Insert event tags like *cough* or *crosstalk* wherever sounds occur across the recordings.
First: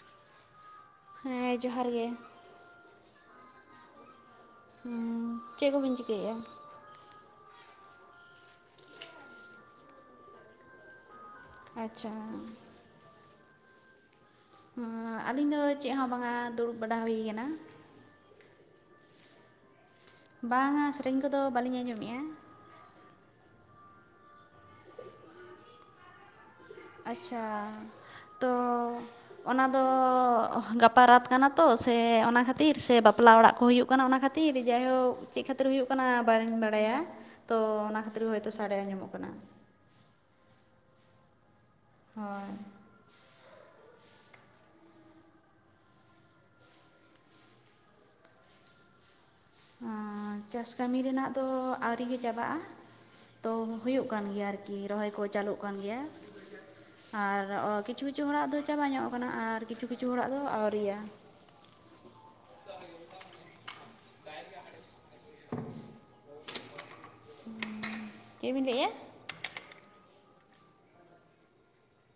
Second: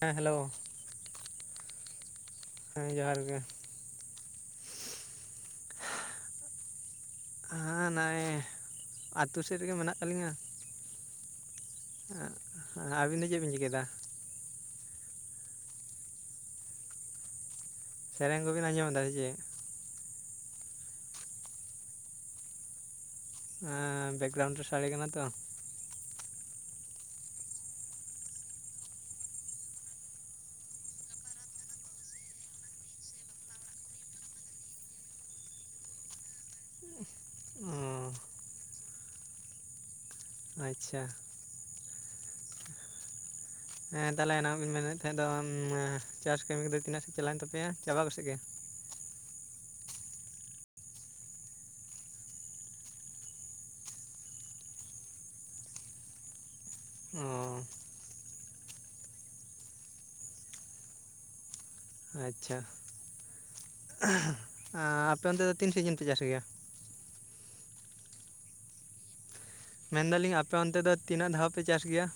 ᱦᱮᱸ ᱦᱮᱞᱳ ᱦᱮᱸ ᱡᱚᱦᱟᱨ ᱜᱮ᱾ ᱦᱮᱸ ᱡᱚᱦᱟᱨ ᱜᱮ᱾ ᱦᱸ ᱪᱮᱜ ᱠᱚᱵᱤᱱ ᱪᱤᱠᱟᱹᱭᱮᱜᱼᱟ? ᱦᱮᱸ ᱱᱟᱭ ᱟᱛᱳ ᱥᱮᱜ ᱨᱮᱜᱮ ᱢᱮᱱᱟᱜ ᱠᱟᱜ ᱞᱤᱧᱟ᱾ ᱟᱪᱪᱷᱟ ᱟᱸ ᱟᱹᱵᱤᱱ ᱫᱚ ᱪᱮᱜ ᱵᱤᱱ ᱪᱤᱠᱟᱹᱭᱫᱟ? ᱟᱸ ᱟᱹᱞᱤᱧ ᱫᱚ ᱪᱮᱜ ᱦᱚᱸ ᱵᱟᱝᱟ, ᱫᱩᱲᱩᱵ ᱵᱟᱲᱟ ᱦᱩᱭ ᱠᱟᱱᱟ ᱾ ᱥᱮᱨᱮᱧ ᱠᱚᱵᱤᱱ ᱟᱧᱡᱚᱢ ᱫᱟ ᱥᱮᱪᱮᱜ? ᱵᱟᱝᱟ ᱥᱮᱨᱮᱧ ᱠᱚᱫᱚ ᱵᱟᱹᱞᱤᱧ ᱟᱸᱡᱚᱢᱮᱜᱼᱟ᱾ ᱮᱸ ᱵᱮᱠᱜᱨᱟᱣᱩᱱᱰ ᱨᱮ ᱥᱟᱲᱮ ᱠᱟᱱᱟ ᱛᱚ᱾ ᱟᱪᱪᱷᱟ ᱛᱚ ᱚᱱᱟ ᱫᱚ ᱜᱟᱯᱟ ᱨᱟᱛ ᱠᱟᱱᱟ ᱛᱚ ᱥᱮ ᱚᱱᱟ ᱠᱷᱟᱹᱛᱤᱨ ᱥᱮ ᱵᱟᱯᱞᱟ ᱚᱲᱟᱜ ᱠᱚ ᱦᱩᱭᱩᱜ ᱠᱟᱱᱟ ᱚᱱᱟ ᱠᱷᱟᱹᱛᱤᱨ ᱡᱟᱭᱦᱳᱠ ᱪᱮᱜ ᱠᱷᱟᱹᱛᱤᱨ ᱦᱩᱭᱩᱜ ᱠᱟᱱᱟ ᱵᱟᱝ ᱤᱧ ᱵᱟᱲᱟᱭᱟ᱾ ᱛᱚ ᱚ ᱚᱱᱟ ᱠᱷᱟᱹᱛᱤᱨ ᱜᱮ ᱦᱳᱭᱛᱳ ᱥᱟᱰᱮ ᱟᱸᱡᱚᱢᱚᱜ ᱠᱟᱱᱟ᱾ ᱟᱪᱪᱷᱟ᱾ ᱦᱳᱭ᱾ ᱦᱮᱸ ᱛᱟᱦᱞᱮ ᱚᱱᱟ ᱠᱚ ᱵᱮᱱ ᱢᱮᱱᱮᱫ ᱛᱟᱦᱮᱸ ᱫᱚ ᱪᱟᱥ ᱠᱟᱹᱢᱤ ᱠᱚᱫᱚ ᱛᱤᱱᱟᱹᱜ ᱥᱮᱫ ᱪᱟᱞᱟᱣᱮᱱ ᱛᱟᱯᱮᱭᱟ ᱪᱟᱵᱟ ᱠᱚᱥᱮᱜ ᱜᱮ? ᱦᱚᱸ, ᱪᱟᱥ ᱠᱟᱹᱢᱤ ᱨᱮᱱᱟᱜ ᱫᱚ ᱟᱹᱣᱨᱤᱜ ᱜᱮ ᱪᱟᱵᱟᱜ-ᱟ? ᱛᱚ, ᱦᱩᱭᱩᱜ ᱠᱟᱱ ᱜᱮᱭᱟ ᱟᱨᱠᱤ ᱨᱚᱦᱚᱭ ᱠᱚ ᱪᱟᱹᱞᱩᱜ ᱠᱟᱱ ᱜᱮᱭᱟ᱾ ᱚ ᱟᱨ ᱠᱤᱪᱷᱩ ᱠᱤᱪᱷᱩ ᱦᱚᱲᱟᱜ ᱫᱚ ᱪᱟᱵᱟ ᱧᱚᱜ ᱠᱟᱱᱟ ᱟᱨ ᱠᱤᱪᱷᱩ ᱠᱤᱪᱷᱩ ᱦᱚᱲᱟᱜ ᱫᱚ ᱟᱹᱣᱨᱤᱭᱟ᱾ ᱟᱪᱪᱷᱟ, ᱟᱻ ᱟᱯᱮ ᱚᱱᱛᱮ ᱫᱚ ᱛᱤᱱ ᱥᱤᱡᱤᱱ ᱯᱮ ᱪᱟᱥ ᱜᱮᱭᱟ? ᱦᱩᱸ, ᱪᱮᱜᱵᱤᱱ ᱞᱟᱹᱭᱮᱜ-ᱟ? ᱢᱮᱱᱫᱟᱞᱤᱧ ᱟᱯᱮ ᱚᱱᱛᱮ ᱫᱚ ᱛᱤᱱᱟᱹᱜ ᱫᱷᱟᱣ ᱯᱮ ᱪᱟᱥ ᱜᱮᱭᱟ?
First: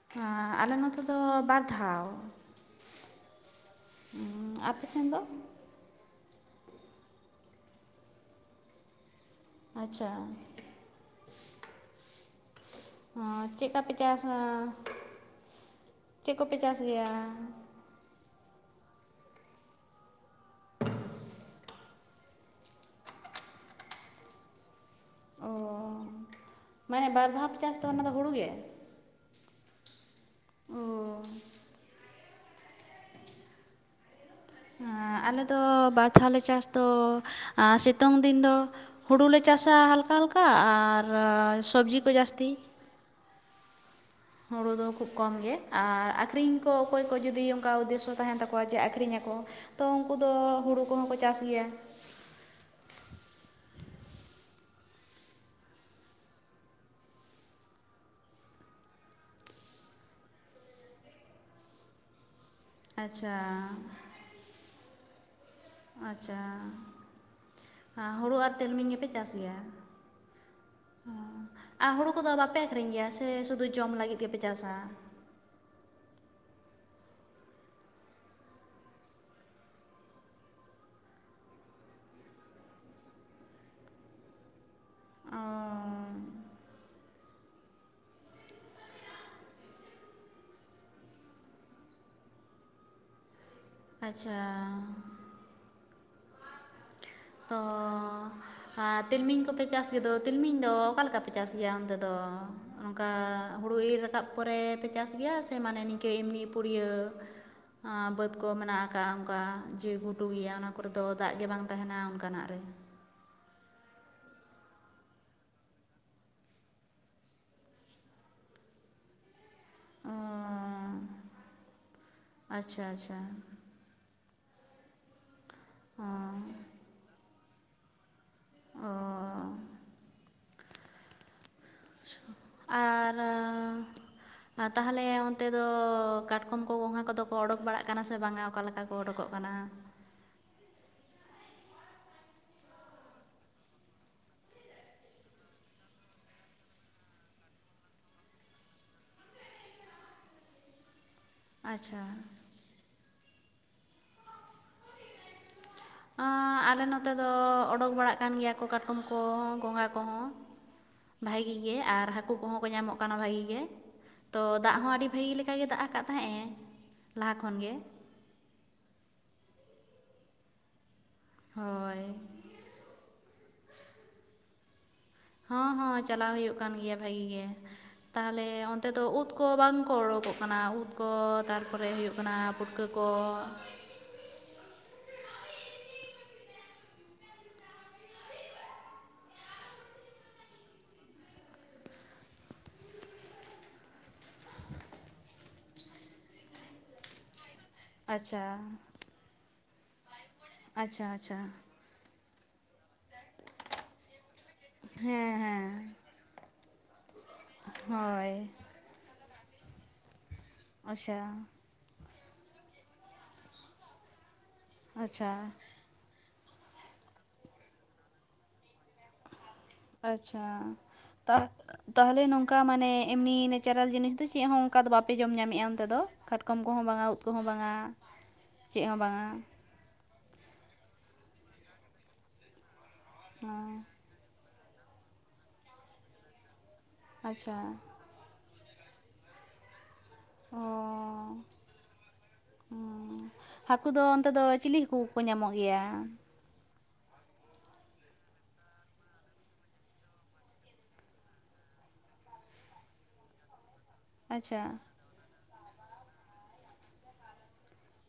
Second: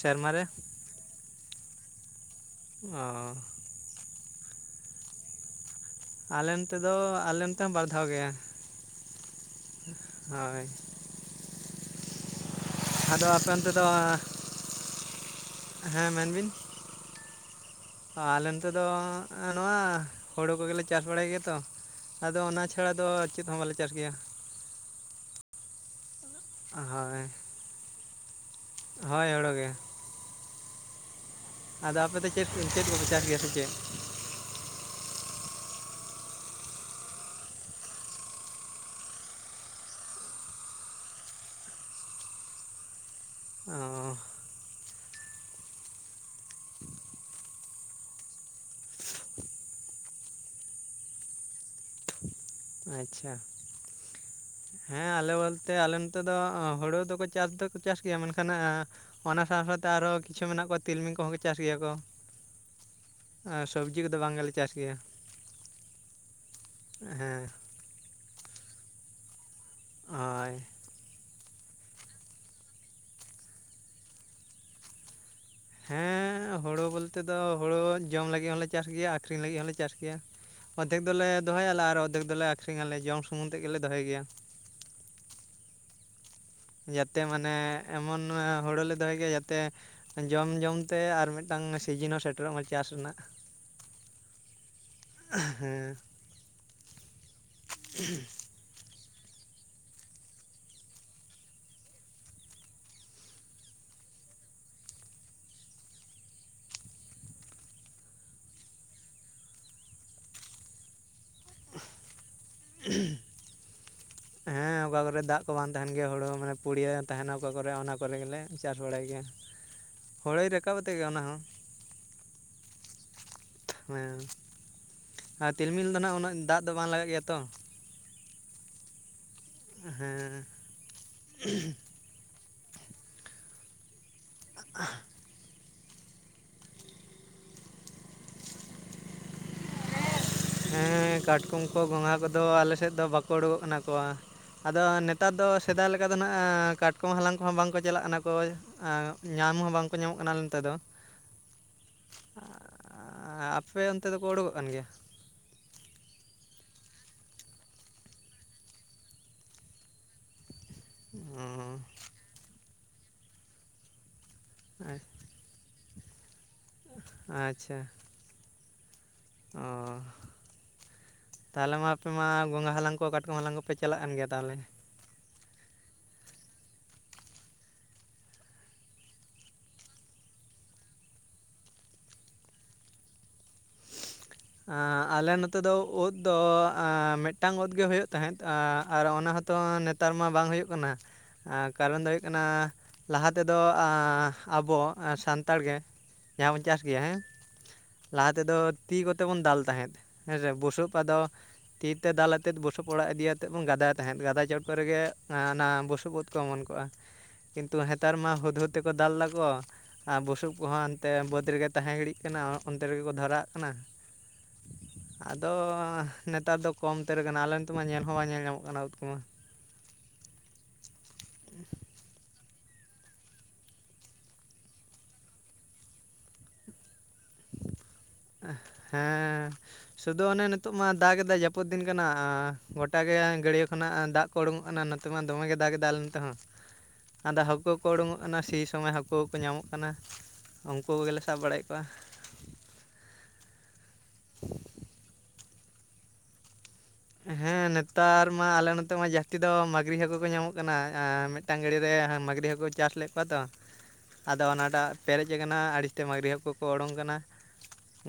ᱥᱮᱨᱢᱟ ᱨᱮ ᱟᱸᱻ ᱟᱞᱮ ᱱᱚᱛᱮ ᱫᱚ ᱵᱟᱨ ᱫᱷᱟᱣ᱾ ᱚ᱾ ᱩᱸᱻ ᱟᱯᱮ ᱥᱮᱱ ᱫᱚ? ᱟᱞᱮ ᱱᱚᱛᱮ ᱫᱚ, ᱟᱞᱮ ᱱᱚᱛᱮ ᱦᱚᱸ ᱵᱟᱨ ᱫᱷᱟᱣ ᱜᱮ ᱟᱪᱪᱷᱟ ᱦᱳᱭ᱾ ᱚ, ᱟᱫᱚ ᱟᱯᱮ ᱚᱱᱛᱮ ᱫᱚ ᱪᱮᱫᱠᱟᱯᱮ ᱪᱟᱥᱟ, ᱦᱮᱸ ᱪᱮᱫ ᱠᱚᱯᱮ ᱪᱟᱥ ᱜᱮᱭᱟ? ᱟ, ᱟᱞᱮ ᱱᱚᱛᱮ ᱫᱚ ᱱᱚᱣᱟ ᱦᱩᱲᱩ ᱠᱚᱜᱮᱞᱮ ᱪᱟᱥ ᱵᱟᱲᱟᱭ ᱜᱮᱭᱟ ᱛᱚ᱾ ᱟᱫᱚ ᱚᱱᱟ ᱪᱷᱟᱲᱟ ᱫᱚ ᱪᱮᱫ ᱦᱚᱸ ᱵᱟᱞᱮ ᱪᱟᱥ ᱜᱮᱭᱟ᱾ ᱚ, ᱢᱟᱱᱮ ᱦᱳᱭ ᱵᱟᱨ ᱫᱷᱟᱣ ᱯᱮ ᱪᱟᱥ ᱛᱟᱦᱮᱸᱫ ᱚᱱᱟ ᱫᱚ ᱦᱩᱲᱩ ᱜᱮ? ᱦᱳᱭ, ᱦᱩᱲᱩ ᱜᱮ᱾ ᱳᱻ᱾ ᱟᱫᱚ ᱟᱯᱮ ᱫᱚ ᱪᱮᱫ, ᱪᱮᱫ ᱠᱚᱯᱮ ᱪᱟᱥ ᱜᱮᱭᱟ ᱥᱮ ᱪᱮᱫ? ᱟᱸᱻ ᱟᱞᱮ ᱫᱚ ᱵᱟᱨ ᱫᱷᱟᱣ ᱞᱮ ᱪᱟᱥ ᱛᱚ ᱟᱸ ᱥᱮᱛᱩᱝ ᱫᱤᱱ ᱫᱚ ᱦᱩᱲᱩ ᱞᱮ ᱪᱟᱥᱟ ᱦᱟᱞᱠᱟ ᱦᱟᱞᱠᱟ ᱟᱨ ᱥᱚᱵᱽᱡᱤ ᱠᱚ ᱡᱟᱥᱛᱤ᱾ ᱚᱻ᱾ ᱦᱳᱲᱩ ᱫᱚ ᱠᱷᱩᱵ ᱠᱚᱢ ᱜᱮ ᱟᱨ ᱟᱠᱷᱨᱤᱧ ᱠᱚ ᱚᱠᱚᱭ ᱠᱚ ᱡᱩᱫᱤ ᱚᱱᱠᱟ ᱩᱫᱽᱫᱮᱥᱥᱚ ᱛᱟᱦᱮᱱ ᱛᱟᱠᱚᱣᱟ ᱡᱮ ᱟᱠᱷᱨᱤᱧᱟ ᱠᱚ᱾ ᱛᱚ ᱩᱱᱠᱩ ᱫᱚ ᱦᱩᱲᱩ ᱠᱚᱦᱚᱸ ᱠᱚ ᱪᱟᱥ ᱜᱮᱭᱟ᱾ ᱟᱪᱪᱷᱟ᱾ ᱦᱮᱸ ᱟᱞᱮ ᱵᱚᱞᱛᱮ ᱟᱞᱮ ᱱᱚᱛᱮ ᱫᱚ ᱚᱸ ᱦᱩᱲᱩ ᱫᱚᱠᱚ ᱪᱟᱥ ᱫᱚᱠᱚ ᱪᱟᱥ ᱜᱮᱭᱟ ᱢᱮᱱᱠᱷᱟᱱ ᱟᱻ ᱚᱱᱟ ᱥᱟᱶ ᱥᱟᱶᱛᱮ ᱟᱨᱦᱚᱸ ᱠᱤᱪᱷᱩ ᱢᱮᱱᱟᱜ ᱠᱚᱣᱟ ᱛᱤᱞᱢᱤᱧ ᱠᱚᱦᱚᱸ ᱠᱚ ᱪᱟᱥ ᱜᱮᱭᱟ ᱠᱚ᱾ ᱟᱪᱪᱷᱟ ᱟᱨ ᱥᱚᱵᱽᱡᱤ ᱠᱚᱫᱚ ᱵᱟᱝ ᱜᱮᱞᱮ ᱪᱟᱥ ᱜᱮᱭᱟ᱾ ᱟᱪᱪᱷᱟ᱾ ᱮ ᱦᱮᱸ᱾ ᱟᱸᱻ ᱦᱩᱲᱩ ᱟᱨ ᱛᱤᱞᱢᱤᱧ ᱜᱮᱯᱮ ᱪᱟᱥ ᱜᱮᱭᱟ? ᱦᱳᱭ᱾ ᱚ ᱟᱨ ᱦᱩᱲᱩ ᱠᱚᱫᱚ ᱵᱟᱯᱮ ᱟᱠᱷᱨᱤᱧ ᱜᱮᱭᱟ ᱥᱮ ᱥᱩᱫᱩ ᱡᱚᱢ ᱞᱟᱜᱤᱫ ᱜᱮᱯᱮ ᱪᱟᱥᱟ? ᱦᱮᱸ ᱦᱩᱲᱩ ᱵᱚᱞᱛᱮ ᱫᱚ ᱦᱩᱲᱩ ᱡᱚᱢ ᱞᱟᱹᱜᱤᱜ ᱦᱚᱸᱞᱮ ᱪᱟᱥ ᱜᱮᱭᱟ, ᱟᱹᱠᱷᱨᱤᱧ ᱞᱟᱹᱜᱤᱜ ᱦᱚᱸᱞᱮ ᱪᱟᱥ ᱜᱮᱭᱟ᱾ ᱚᱫᱽᱫᱷᱮᱠ ᱫᱚᱞᱮ ᱫᱚᱦᱚᱭᱟᱞᱮ ᱟᱨ ᱚᱫᱽᱫᱷᱮᱠ ᱫᱚᱞᱮ ᱟᱠᱷᱨᱤᱧᱟᱞᱮ, ᱡᱚᱢ ᱥᱩᱢᱩᱝ ᱛᱮᱜ ᱜᱮᱞᱮ‌ ᱫᱚᱦᱚᱭ ᱜᱮᱭᱟ᱾ ᱚ ᱡᱟᱛᱮ ᱢᱟᱱᱮ ᱮᱢᱚᱱ ᱚᱻ ᱦᱩᱲᱩ ᱞᱮ ᱫᱚᱦᱚᱭ ᱜᱮᱭᱟ ᱡᱟᱛᱮ ᱡᱚᱢ ᱡᱚᱢ ᱛᱮ ᱟᱨ ᱢᱤᱫᱴᱟᱝ ᱥᱤᱡᱤᱱ ᱦᱚᱸ ᱥᱮᱴᱮᱨᱚᱜ ᱢᱟ ᱪᱟᱥ ᱨᱮᱱᱟᱜ᱾ ᱟᱪᱪᱷᱟᱻ᱾ ᱦᱮᱸ᱾ *inaudible* ᱟᱻ ᱛᱤᱞᱢᱤᱧ ᱠᱚᱯᱮ ᱪᱟᱥ ᱜᱮ ᱫᱚ ᱛᱤᱞᱢᱤᱧ ᱫᱚ ᱚᱠᱟ ᱞᱮᱠᱟ ᱯᱮ ᱪᱟᱥ ᱜᱮᱭᱟ ᱚᱱᱛᱮ ᱫᱚ? ᱱᱚᱜ-ᱚ ᱱᱝᱠᱟ ᱦᱩᱲᱩ ᱤᱨ ᱨᱟᱠᱟᱵ ᱯᱚᱨᱮ ᱯᱮ ᱪᱟᱥ ᱜᱮᱭᱟ ᱥᱮ ᱢᱟᱱᱮ ᱱᱤᱝᱠᱟᱹ ᱮᱢᱱᱤ ᱯᱩᱲᱭᱟᱹ ᱟᱸᱻ ᱵᱟᱹᱛ ᱠᱚ ᱢᱮᱱᱟᱜ ᱟᱠᱟᱜ-ᱟ ᱚᱝᱠᱟ ᱡᱮ ᱜᱷᱩᱴᱩ ᱜᱮᱭᱟ ᱚᱱᱟ ᱠᱚᱨᱮ ᱫᱚ ᱫᱟᱜ ᱜᱮ ᱵᱟᱝ ᱛᱟᱸᱦᱮᱱᱟ ᱚᱱ ᱠᱟᱱᱟᱜ ᱨᱮ? *unintelligible* ᱦᱮᱸ *inaudible* ᱚᱠᱟ ᱠᱚᱨᱮ ᱫᱟᱜ ᱠᱚ ᱵᱟᱝ ᱛᱟᱦᱮᱱ ᱜᱮᱭᱟ ᱦᱩᱲᱩ ᱦᱚᱸ ᱢᱟᱱᱮ ᱯᱩᱲᱤᱭᱟᱹ ᱛᱟᱦᱮᱱᱟ ᱚᱠᱟ ᱠᱚᱨᱮ ᱚᱱᱟ ᱠᱚᱨᱮ ᱜᱮᱞᱮ ᱪᱟᱥ ᱵᱟᱲᱟᱭ ᱜᱮᱭᱟ᱾ ᱚ ᱦᱩᱲᱚᱭ ᱨᱟᱠᱟᱵᱽ ᱛᱮᱜᱮ ᱚᱱᱟ ᱦᱚᱸ᱾ ᱟᱪᱪᱷᱟ ᱟᱪᱪᱷᱟ᱾ ᱦᱮᱸ, ᱟᱨ ᱛᱤᱞᱢᱤᱞ ᱫᱚ ᱚ ᱱᱷᱟᱸᱜ ᱩᱱᱟᱹᱜ ᱫᱟᱜ ᱫᱚ ᱵᱟᱝ ᱞᱟᱜᱟᱜ ᱜᱮᱭᱟ ᱛᱚ? ᱚᱻ᱾ ᱦᱮᱸᱻ *unintelligible* ᱟᱨᱻ ᱨᱟ ᱛᱟᱦᱮᱞᱮ ᱚᱱᱼᱼ ᱠᱟ ᱛᱮᱫᱚ ᱠᱟᱴᱠᱚᱢ ᱠᱚ ᱜᱚᱝᱜᱷᱟ ᱠᱚᱫᱚ ᱠᱚ ᱚᱰᱚᱠ ᱵᱟᱲᱟᱜ ᱠᱟᱱᱟ ᱥᱮ ᱵᱟᱝᱼᱟ ᱚᱠᱟ ᱞᱮᱠᱟ ᱠᱚ ᱚᱰᱚᱠᱚᱜ ᱠᱟᱱᱟ? ᱦᱮᱸ *unintelligible* ᱦᱮᱸ, ᱠᱟᱴᱠᱚᱢ ᱠᱚ ᱜᱚᱸᱜᱷᱟ ᱠᱚᱫᱚ ᱟᱞᱮ ᱥᱮᱫ ᱫᱚ ᱵᱟᱠᱚ ᱩᱰᱚᱠᱚᱜ ᱠᱟᱱᱟ ᱠᱚᱶᱟ᱾ ᱟᱫᱚ ᱱᱮᱛᱟᱨ ᱫᱚ ᱥᱮᱫᱟᱭ ᱞᱮᱠᱟ ᱫᱚ ᱱᱷᱟᱸᱜ ᱮᱻ ᱠᱟᱴᱠᱚᱢ ᱦᱟᱞᱟᱝ ᱠᱚᱦᱚᱸ ᱵᱟᱝᱠᱚ ᱪᱟᱞᱟᱜ ᱠᱟᱱᱟ ᱠᱚᱭ, ᱟᱸᱻᱝᱜ, ᱧᱟᱢ ᱦᱚᱸ ᱵᱟᱝᱠᱚ ᱧᱟᱢᱚᱜ ᱠᱟᱱᱟ ᱟᱞᱮ ᱱᱚᱛᱮ ᱫᱚ᱾ ᱟᱪᱪᱷᱟ᱾ ᱟᱸᱻᱟᱸ ᱟᱯᱮ ᱚᱱᱛᱮ ᱫᱚᱠᱚ ᱚᱰᱚᱠᱚᱜ ᱠᱟᱱ ᱜᱮᱭᱟ? ᱟᱻ ᱟᱞᱮ ᱱᱚᱛᱮ ᱫᱚ ᱚᱰᱚᱠ ᱵᱟᱲᱟᱜ ᱠᱟᱱ ᱜᱮᱭᱟ ᱠᱚ ᱠᱟᱴᱠᱚᱢ ᱠᱚ ᱜᱚᱝᱜᱷᱟ ᱠᱚᱦᱚᱸ᱾ ᱵᱷᱟᱜᱤ ᱜᱮ ᱟᱨ ᱦᱟᱠᱩ ᱠᱚᱦᱚᱸ ᱠᱚ ᱧᱟᱢᱚᱜ ᱠᱟᱱᱟ ᱵᱷᱟᱜᱤ ᱜᱮ, ᱛᱚ ᱫᱟᱜ ᱚ ᱦᱚᱸ ᱟᱹᱰᱤ ᱵᱷᱟᱹᱜᱤ ᱞᱮᱠᱟ ᱜᱮ ᱫᱟᱜ ᱟᱠᱟᱜ ᱛᱟᱦᱮᱸᱜ ᱮ ᱞᱟᱦᱟ ᱠᱷᱚᱱ ᱜᱮ᱾ ᱚᱻ, ᱛᱟᱦᱮᱞᱮ ᱢᱟ ᱦᱳᱭ ᱟᱯᱮ ᱢᱟᱼᱼ ᱜᱚᱝᱜᱷᱟ ᱦᱟᱞᱟᱝ ᱠᱚ ᱠᱟᱴᱠᱚᱢ ᱦᱟᱞᱟᱝ ᱠᱚᱯᱮ ᱪᱟᱞᱟᱜ ᱠᱟᱱ ᱜᱮᱭᱟ ᱛᱟᱦᱚᱞᱮ? ᱦᱚᱸ ᱦᱚᱸ ᱪᱟᱞᱟᱣ ᱦᱩᱭᱩᱜ ᱠᱟᱱ ᱜᱮᱭᱟ ᱵᱷᱟᱹᱜᱤ ᱜᱮ᱾ ᱛᱟᱦᱮᱞᱮ ᱚᱱᱛᱮ ᱫᱚ ᱩᱫ ᱠᱚ ᱵᱟᱝᱠᱚ ᱚᱰᱳᱠᱚᱜ ᱠᱟᱱᱟ, ᱩᱫ ᱠᱚ ᱛᱟᱨᱯᱚᱨᱮ ᱦᱩᱭᱩᱜ ᱠᱟᱱᱟ ᱯᱩᱴ- ᱠᱟᱹ ᱠᱚ? ᱟᱸ ᱟᱞᱮ ᱱᱚᱛᱮ ᱫᱚ ᱩᱫ ᱫᱚ ᱟᱸ ᱢᱤᱫᱴᱟᱝ ᱩᱫ ᱜᱮ ᱦᱩᱭᱩᱜ ᱛᱟᱦᱮᱸᱫ ᱟᱨ ᱚᱱᱟ ᱦᱛᱚ ᱱᱮᱛ- ᱛᱟᱨ ᱢᱟ ᱵᱟᱝ ᱦᱩᱭᱩᱜ ᱠᱟᱱᱟ᱾ ᱟᱸᱻ ᱠᱟᱨᱚᱱ ᱫᱚ ᱦᱩᱭᱩᱜ ᱠᱟᱱᱟ ᱞᱟᱦᱟ ᱛᱮᱫᱚ ᱟᱸᱻᱟᱵᱚ ᱥᱟᱱᱛᱟᱲ ᱜᱮ ᱡᱟᱦᱟᱸ ᱵᱚᱱ ᱪᱟᱥ ᱜᱮᱭᱟ ᱦᱮᱸ, ᱞᱟᱦᱟ ᱟᱪᱪᱷᱟ ᱛᱮᱫᱚ ᱛᱤ ᱠᱚᱛᱮ ᱵᱚᱱ ᱫᱟᱞ ᱛᱟᱦᱮᱸᱫ ᱦᱮᱸᱥᱮ, ᱵᱩᱥᱩᱵ ᱟᱪᱪᱷᱟ ᱟᱫᱚ- ᱟᱪᱪᱷᱟ ᱛᱤ ᱛᱮ ᱫᱟᱞ ᱟᱛᱮᱫ ᱵᱩᱥᱩᱵ ᱚᱲᱟᱜ ᱤᱫᱤᱭᱟᱛᱮᱫ ᱵᱚᱱ ᱜᱟᱫᱟᱭ ᱛᱟᱦᱮᱸᱫ, ᱜᱟᱫᱟᱭ ᱪᱚᱴ ᱠᱚᱨᱮ ᱜᱮ ᱦᱮᱸ ᱦᱮᱸ ᱚᱱᱟ ᱵᱩᱥᱩᱯ ᱩᱫ ᱩᱫ ᱠᱚ ᱚᱢᱚᱱ ᱠᱚᱜᱼᱟ, ᱠᱤᱱᱛᱩ ᱦᱮᱸᱛᱟᱨ ᱢᱟ ᱦᱳᱭ ᱦᱩᱫ ᱦᱩᱫ ᱛᱮᱠᱚ ᱫᱟᱞ ᱮᱫᱟ ᱠᱚ ᱟᱨ ᱵᱩᱥᱩᱵ ᱠᱚᱦᱚᱸ ᱚᱱᱛᱮ ᱟᱪᱪᱷᱟ ᱵᱟᱹᱫᱽ ᱨᱮᱜᱮ ᱛᱟᱦᱮᱸ ᱜᱤᱲᱤᱜ ᱠᱟᱱᱟ, ᱚᱱᱛᱮ ᱨᱮᱜᱮ ᱠᱚ ᱫᱷᱚᱨᱟᱣᱟᱜ ᱠᱟᱱᱟ, ᱟᱪᱪᱷᱟ ᱟᱫᱚᱻ ᱱᱮᱛᱟᱨ ᱫᱚ ᱠᱚᱢ ᱩᱛᱟᱹᱨ ᱠᱟᱱᱟ, ᱟᱞᱮ ᱱᱚᱛᱮ ᱢᱟ ᱧᱮᱞ ᱦᱚᱸ ᱵᱟᱝ ᱧᱮᱞ ᱧᱟᱢᱚᱜ ᱠᱟᱱᱟ ᱩᱫ ᱠᱚᱢᱟ᱾ ᱟᱪᱪᱷᱟ, ᱛᱟᱦ- ᱛᱟᱦᱚᱞᱮ ᱱᱚᱝᱠᱟ ᱢᱟᱱᱮ ᱮᱢᱱᱤ ᱱᱮᱪᱟᱨᱟᱞ ᱡᱤᱱᱤᱥ ᱫᱚ ᱪᱮᱫ ᱦᱚᱸ ᱚᱸᱠᱟ ᱫᱚ ᱵᱟᱯᱮ ᱡᱚᱢ ᱧᱟᱢᱮᱫᱼᱟ ᱚᱱᱛᱮ ᱫᱚ, ᱠᱟᱴᱠᱚᱢ ᱠᱚᱦᱚᱸ ᱵᱟᱝᱼᱟ, ᱩᱫ ᱠᱚᱦᱚᱸ ᱵᱟᱝᱼᱟ, ᱪᱮᱫ ᱦᱚᱸ ᱵᱟᱝᱼᱟ, ᱥᱩᱫᱩ ᱚᱱᱮ ᱱᱤᱛᱚᱜ ᱢᱟ ᱫᱟᱜ ᱜᱮᱫᱟᱭ ᱡᱟᱹᱯᱩᱫ ᱫᱤᱱ ᱠᱟᱱᱟ ᱟᱸ ᱜᱚᱴᱟ ᱜᱮ ᱚ ᱜᱟᱹᱲᱭᱟᱹ ᱠᱷᱚᱱᱟᱜ ᱫᱟᱜ ᱠᱚ ᱩᱰᱩᱝᱼᱚᱸᱜ ᱠᱟᱱᱟ ᱱᱚᱛᱮ ᱢᱟ ᱫᱚᱢᱮ ᱜᱮ ᱫᱟᱜᱽ ᱜᱮᱫᱟᱭ ᱟᱞᱮ ᱱᱚᱛᱮ ᱦᱚᱸ, ᱟᱫᱚ ᱟᱪᱪᱷᱟ ᱦᱟᱹᱠᱩ ᱠᱚ ᱩᱰᱩᱝᱼᱚᱜ ᱠᱟᱱᱟ ᱥᱤ ᱥᱚᱢᱚᱭ ᱦᱟᱹᱠ- ᱠᱩ ᱠᱚ ᱧᱟᱢᱚᱜ ᱠᱟᱱᱟ, ᱩᱸᱠᱩ ᱜᱮᱞᱮ ᱥᱟᱵ ᱵᱟᱲᱟᱭᱮᱫ ᱠᱚᱣᱟ᱾ ᱩᱸᱻ, ᱦᱟᱹᱠᱩ ᱫᱚ ᱚᱸᱛᱮ ᱫᱚ ᱪᱤᱞᱤ ᱦᱟᱹᱠᱩ ᱠᱚᱠᱚ ᱧᱟᱸᱢᱚᱜ ᱜᱮᱭᱟ? ᱦᱮᱸ ᱱᱮᱛᱟᱨ ᱢᱟ ᱟᱞᱮ ᱱᱚᱛᱮ ᱢᱟ ᱡᱟᱹᱥᱛᱤ ᱫᱚ ᱢᱟᱹᱜᱽᱨᱤ ᱦᱟᱹᱠᱩ ᱠᱚ ᱧᱟᱸᱢᱚᱜ ᱠᱟᱱᱟ, ᱮᱸ ᱢᱤᱫ ᱴᱟᱝ ᱜᱟᱲᱤᱭᱟᱹ ᱦᱮᱸ ᱢᱟᱹᱜᱽᱨᱤ ᱦᱟᱹᱠᱩᱭ ᱪᱟᱥ ᱞᱮᱫ ᱠᱚᱣᱟ ᱛᱚ, *inaudible* ᱟᱫᱚ ᱚᱱᱟ ᱴᱟᱜ ᱯᱮᱨᱮᱡ ᱟᱠᱟᱱᱟ ᱟᱹᱲᱤᱥ ᱛᱮ ᱢᱟᱹᱜᱽᱨᱤ ᱦᱟᱹᱠᱩ ᱠᱚ ᱚᱰᱚᱝ ᱠᱟᱱᱟ,